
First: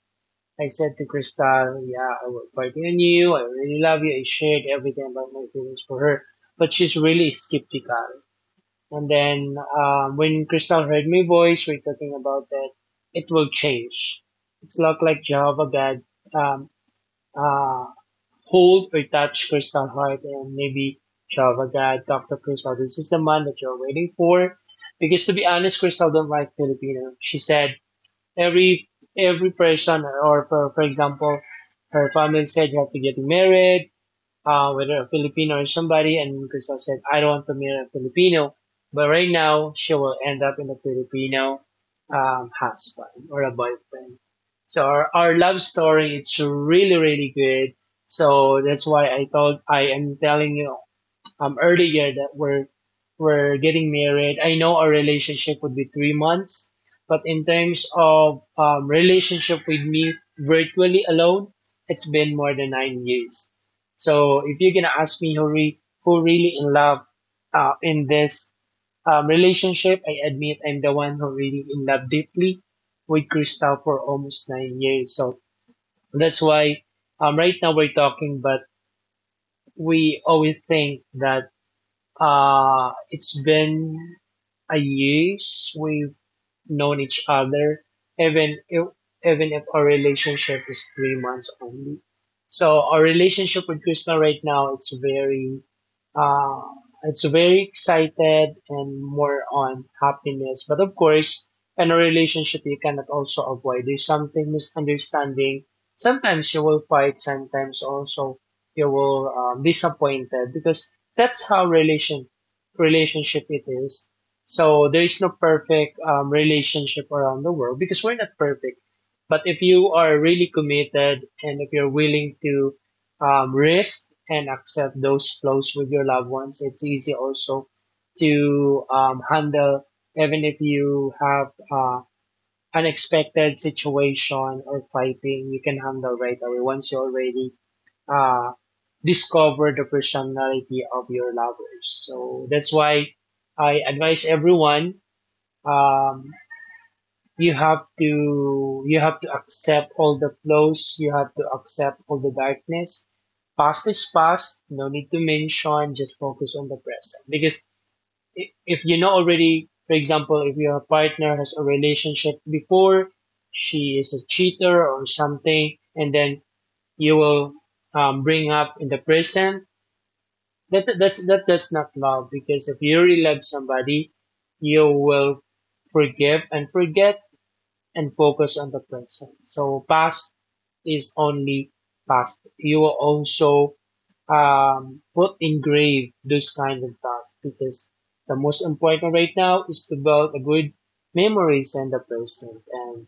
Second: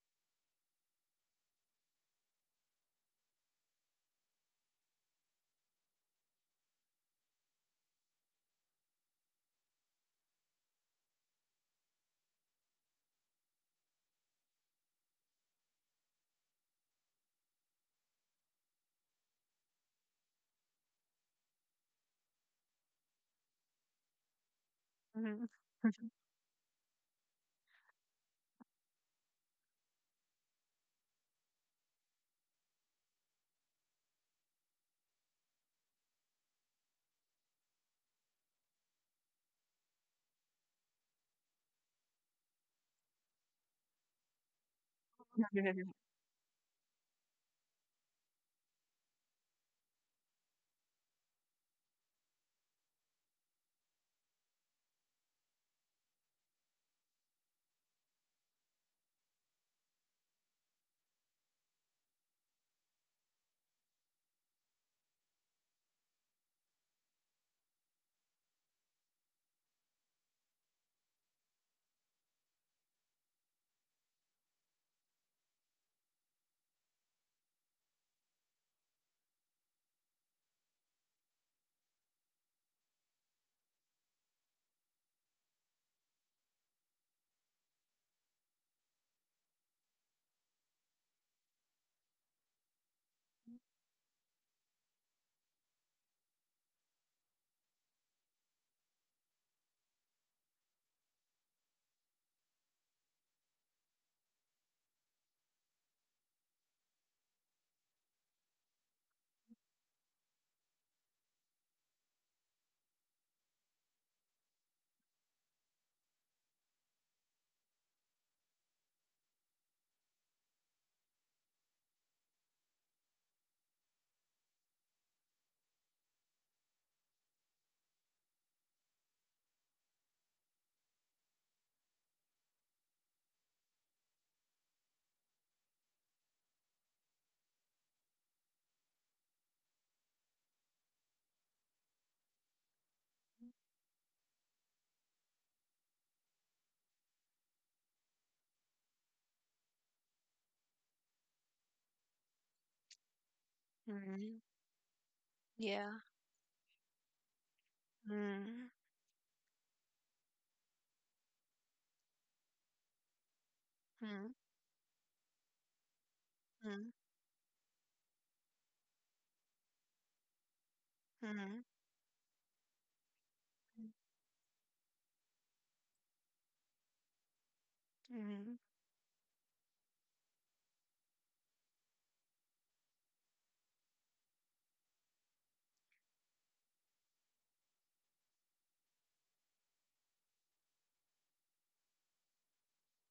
Speaker 2: I said to Crystal, yeah, I was fighting on you. I really love you. I shared everything about my feelings for her, but she's really skeptical. And then when Crystal heard my voice, we're talking about that, it will change. It's not like Jehovah God um, uh, hold or touch Crystal heart, and maybe Jehovah God talk to Crystal. This is the man that you're waiting for. Because to be
Speaker 1: mm, *laughs*
Speaker 2: honest, Crystal don't like Filipino. She said every every person or for example, her family said you have to get married, whether a Filipino or somebody, and Crystal said, I don't want to marry a Filipino. But right now, she will end up in a Filipino husband or a boyfriend. So our love story, it's really, really good. So that's why I thought I am telling you earlier that we're getting married. I know our relationship would be 3 months, but in terms of relationship with me virtually alone, it's been more than 9 years. So if you're gonna ask me who really in love in this relationship, I admit I'm the one who really in love deeply with Crystal for almost 9 years. So that's why right now we're talking, but we always think that it's been a years we've known each other, even if, even if our relationship is 3 months only. So our relationship with Krishna right now, uh, it's very excited and more on happiness. But of course, in a relationship, you cannot also avoid. There's something misunderstanding. Sometimes you will fight. Sometimes also you will disappointed because that's how relationship it is. So there is no perfect relationship around the world because we're not perfect. But if you are really committed and if you're willing to risk and accept those flows with your loved ones, it's easy also to handle, even if you have uh, unexpected situation or fighting, you can handle right away once you already uh, discover the personality of your lovers. So that's why I advise everyone, um, you have to accept all the flaws, you have to accept all the darkness. Past is
Speaker 1: mm.
Speaker 2: past, no need to
Speaker 1: Yeah.
Speaker 2: mention, just focus on the present, because
Speaker 1: Mhm,
Speaker 2: if you know already, for example, if your partner has a relationship before, she is a
Speaker 1: mhm,
Speaker 2: cheater or something, and then
Speaker 1: mhm,
Speaker 2: you will bring up in the present that
Speaker 1: mhm,
Speaker 2: that's not love. Because if you really love somebody, you will forgive and forget and
Speaker 1: mhm,
Speaker 2: focus on the present. So past is only past. You will also put engrave those kind of tasks because the most important right now is to build a good memories and the present. And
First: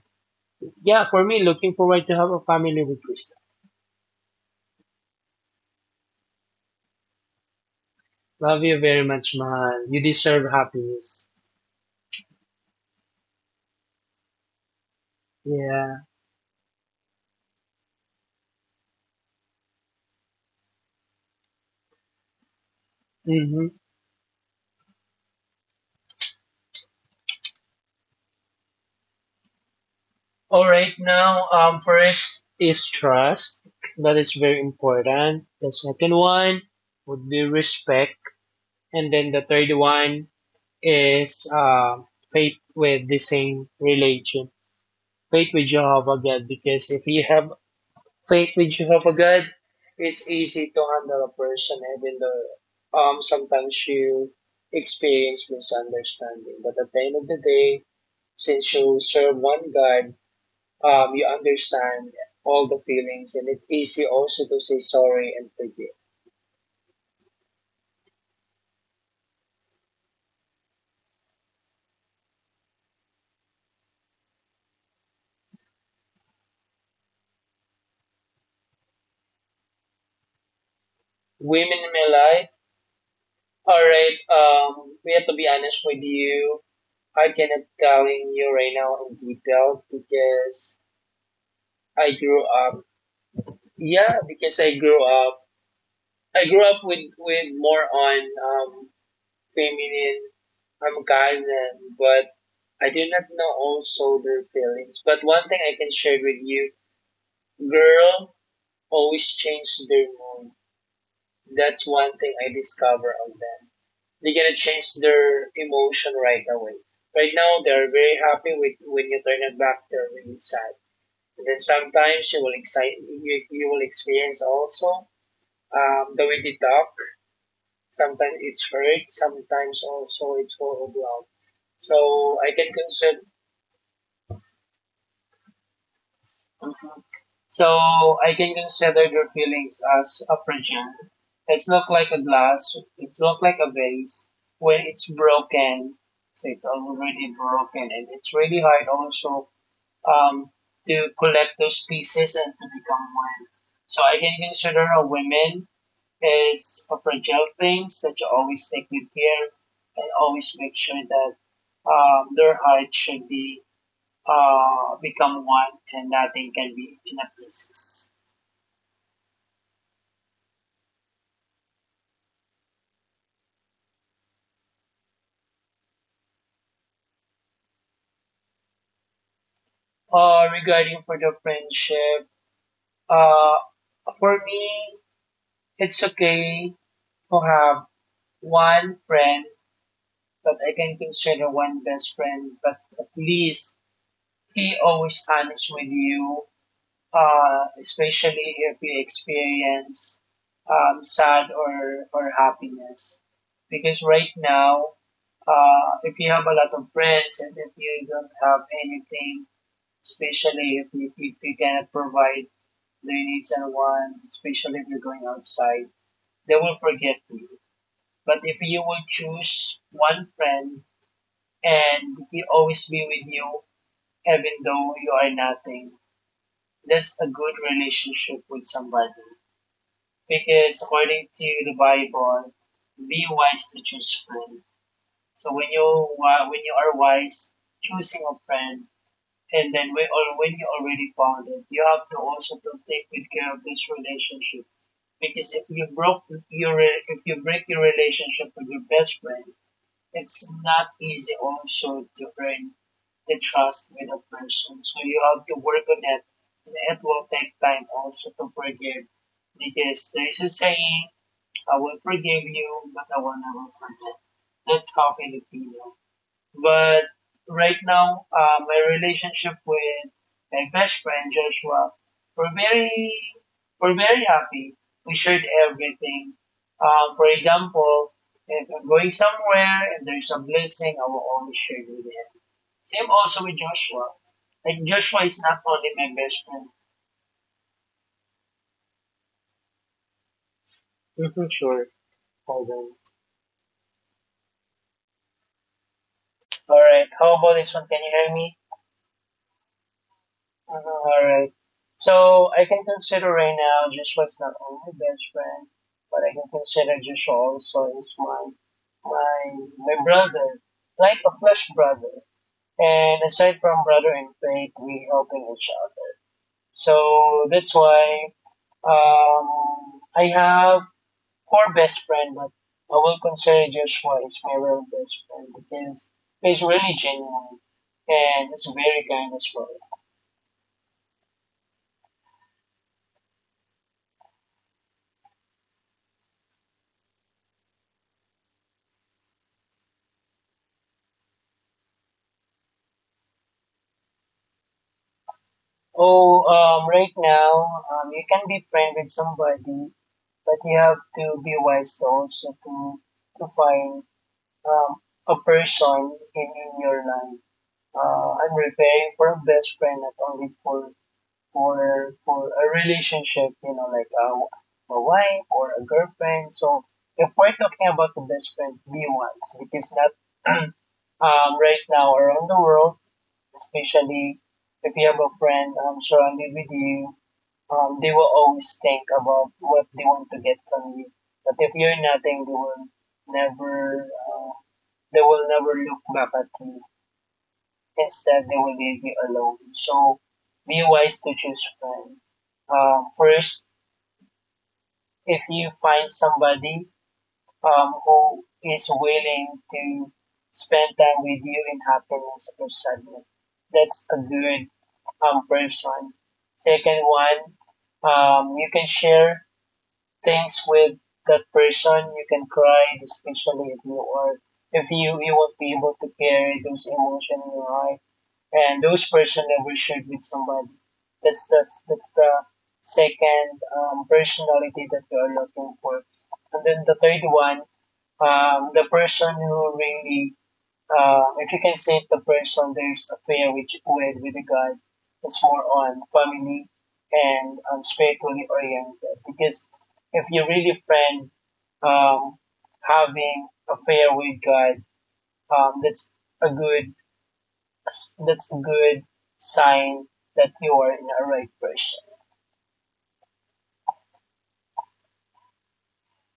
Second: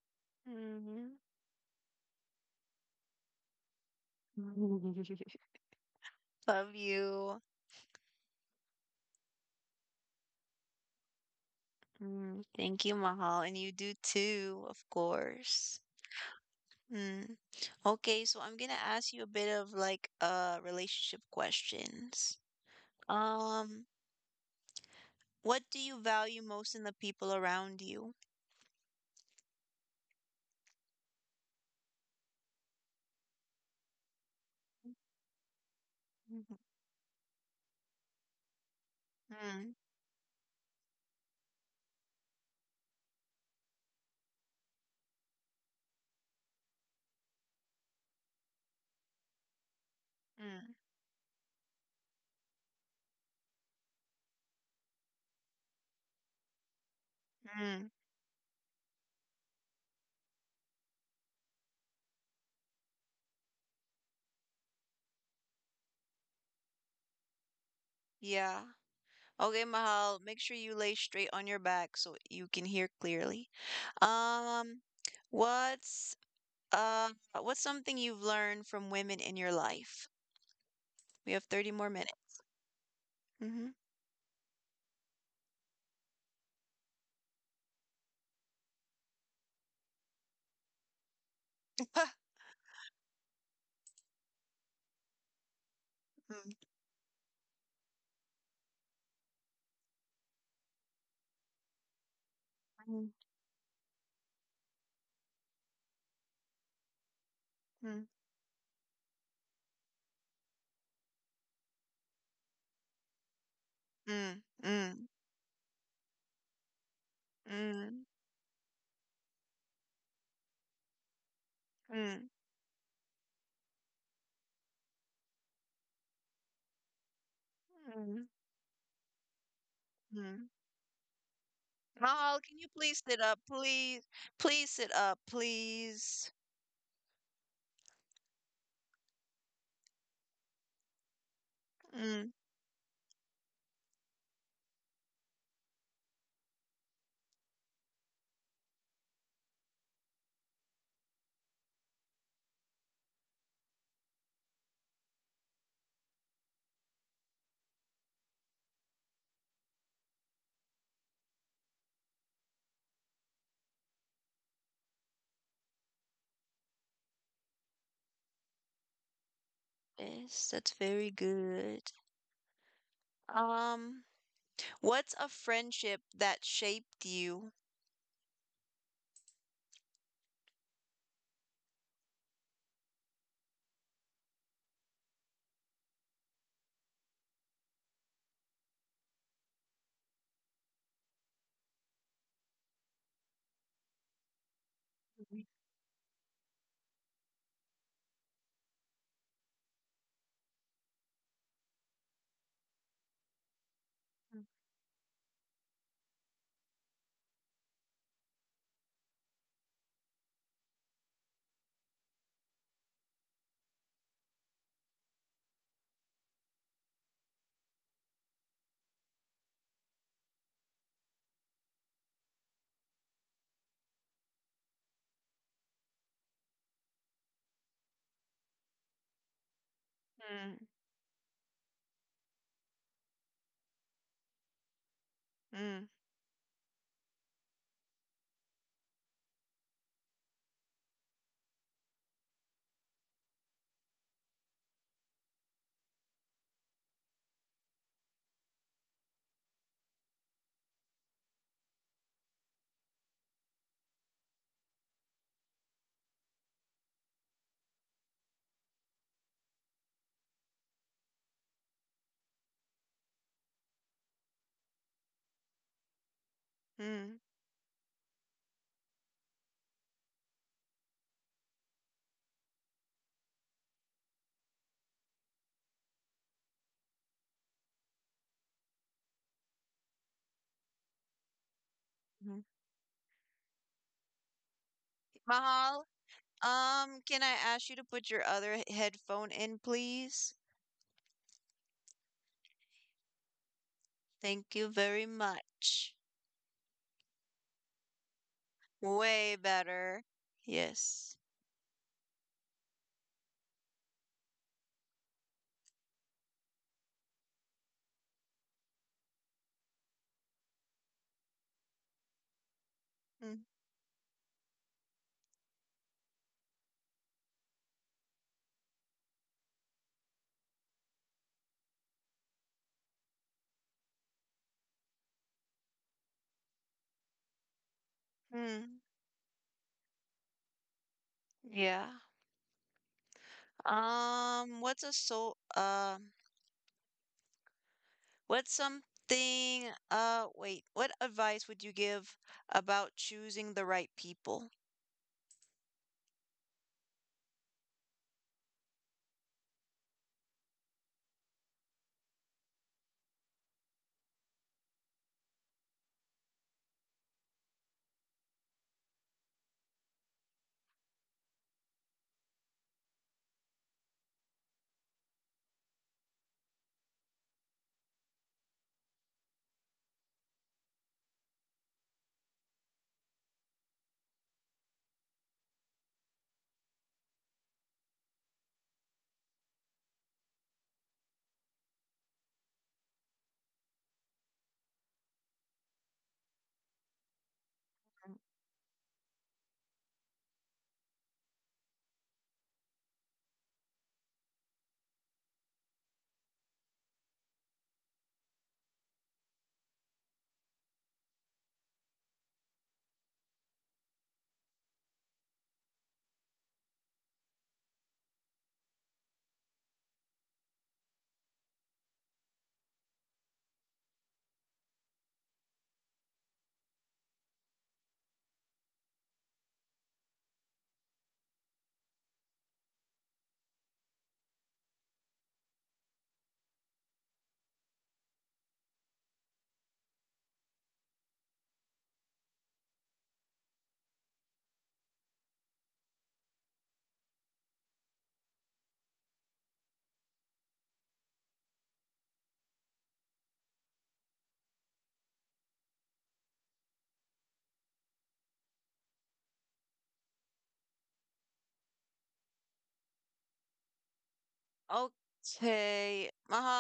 Speaker 2: yeah,
Speaker 1: mhm,
Speaker 2: for me, looking forward to have a family with Krista.
Speaker 1: mhm. *laughs* Love you.
Speaker 2: Love you very much, Mahal. You deserve happiness.
Speaker 1: Mm, thank you, Mahal. And you do too, of course.
Speaker 2: Yeah.
Speaker 1: Mm. Okay, so I'm gonna ask you a bit of like relationship questions.
Speaker 2: Mm-hmm.
Speaker 1: Um, what do you value most in the people around you?
Speaker 2: All right, now, first is trust. That is very important. The second
Speaker 1: Mhm.
Speaker 2: one would be respect. And then the third
Speaker 1: Mm,
Speaker 2: one is faith with the same religion. Faith with Jehovah God, because if you have faith with Jehovah God, it's easy
Speaker 1: mm,
Speaker 2: to handle a person, even though sometimes you experience misunderstanding. But at the end of the day,
Speaker 1: mm.
Speaker 2: since you serve one God, you understand all the feelings, and it's easy also to say sorry and forgive.
Speaker 1: Yeah. Okay, Mahal, make sure you lay straight on your back so you can hear clearly. Um, what's uh what's something you've learned from women in your life? We have 30
Speaker 2: Women
Speaker 1: more
Speaker 2: in
Speaker 1: minutes.
Speaker 2: my life,
Speaker 1: Mm-hmm.
Speaker 2: alright, we have to be honest with you. I cannot telling you right now in detail because
Speaker 1: *laughs* Ah,
Speaker 2: I grew up. Yeah, because I grew up. I grew up with more on um feminine guys, and but I
Speaker 1: mm,
Speaker 2: do not know also their feelings. But one thing I can share with you,
Speaker 1: mm,
Speaker 2: girl always change their mood. That's one thing I discover on them.
Speaker 1: mm,
Speaker 2: They gonna change
Speaker 1: mm,
Speaker 2: their emotion right away. Right now, they're
Speaker 1: mm,
Speaker 2: very happy, with when you turn it back, they're really sad. And then
Speaker 1: mm, mm,
Speaker 2: sometimes you will excite, you will experience also the way they talk.
Speaker 1: mm,
Speaker 2: Sometimes it's hurt. Sometimes also
Speaker 1: mm.
Speaker 2: it's horrible.
Speaker 1: Mahal,
Speaker 2: So I
Speaker 1: can you
Speaker 2: can
Speaker 1: please sit
Speaker 2: consider.
Speaker 1: up, please? Please sit up, please.
Speaker 2: Mhm. So I can consider their feelings as a fragile. It's not like a
Speaker 1: Mm.
Speaker 2: glass. It's not like a vase. When it's broken, so it's already broken, and it's really hard also um, to collect those pieces and to become one. So I can consider a woman as a fragile things that you always take good care, and always make sure that their heart should be become one, and nothing can be in a places.
Speaker 1: Yes, that's very good. Um, what's a friendship that shaped you?
Speaker 2: Regarding for the friendship, uh, for me, it's okay to have one friend, but I can consider one best friend, but at least he always honest with you, especially if we experience sad or happiness. Because right now, if you have a lot of friends and if you don't have anything, especially if you cannot provide their needs and wants, especially if you're going outside, they will forget you. But if you will choose one friend and he always be with you, even though you are nothing, that's a good relationship with somebody. Because according to the Bible, be wise to choose friend. So when you
Speaker 1: Mm,
Speaker 2: when you are wise, choosing a friend, and then when or when you already found it, you have to also to take good care of this relationship. Because if you broke your re- if you break your relationship with your best friend, it's not easy also to earn the trust with a person. So you have to work on that. And it will take time also to forgive because there's a saying, I will forgive you, but I will never forget. That's how Filipino. But
Speaker 1: mm,
Speaker 2: right now, my relationship with my best friend Joshua, we're very, we're very happy. We shared everything. For example, if I'm going somewhere and there's a blessing, I will always share it with him.
Speaker 1: mhm.
Speaker 2: Same also with Joshua. Like Joshua is not
Speaker 1: Mahal,
Speaker 2: only my best friend.
Speaker 1: can I ask you to put your other headphone in, please?
Speaker 2: Hmm, sure. Hold on.
Speaker 1: Thank you very much.
Speaker 2: All right. How about this one? Can you hear me?
Speaker 1: Way better.
Speaker 2: Uh,
Speaker 1: Yes.
Speaker 2: Alright. So I can consider right now Joshua's not only my best friend, but I can consider Joshua also is my my brother, like a flesh brother. And
Speaker 1: Mm-hmm.
Speaker 2: aside from brother in faith, we helping each other. So that's why, um, I have four best friend, but I will consider Joshua is my real best friend because he's really genuine and he's very kind as well.
Speaker 1: Yeah. What's a so what's something wait, what advice would you give about choosing the right people?
Speaker 2: Oh, right now, you can be friends with somebody, but you have to be wise also to find um, a person in your life. I'm referring for a best friend, not only for for a relationship, you know, like a wife or a girlfriend. So if we're talking about the best friend, be wise because not *clears throat* right now around the world, especially if you have a friend, surrounded with you, they will always think about what they want to get from you. But if you're nothing, never, uh, they will never look back at you. Instead, they will leave you alone. So, be wise to choose friends. First, if you find somebody who is willing to spend time with you in happiness or sadness, that's a good person. Second one, you can share things with that person, you can cry, especially if you are if you won't be able to carry those emotions in your life, and those person never shared with somebody. That's that's the second personality that you are looking for, and then the third one, the person who really, if you can save the person there's a prayer which with the God, it's more on family and, spiritually oriented. Because if you really friend, um, having a prayer with God, um, that's a good that's a good sign that you are in a right person.
Speaker 1: Okay, Mahal.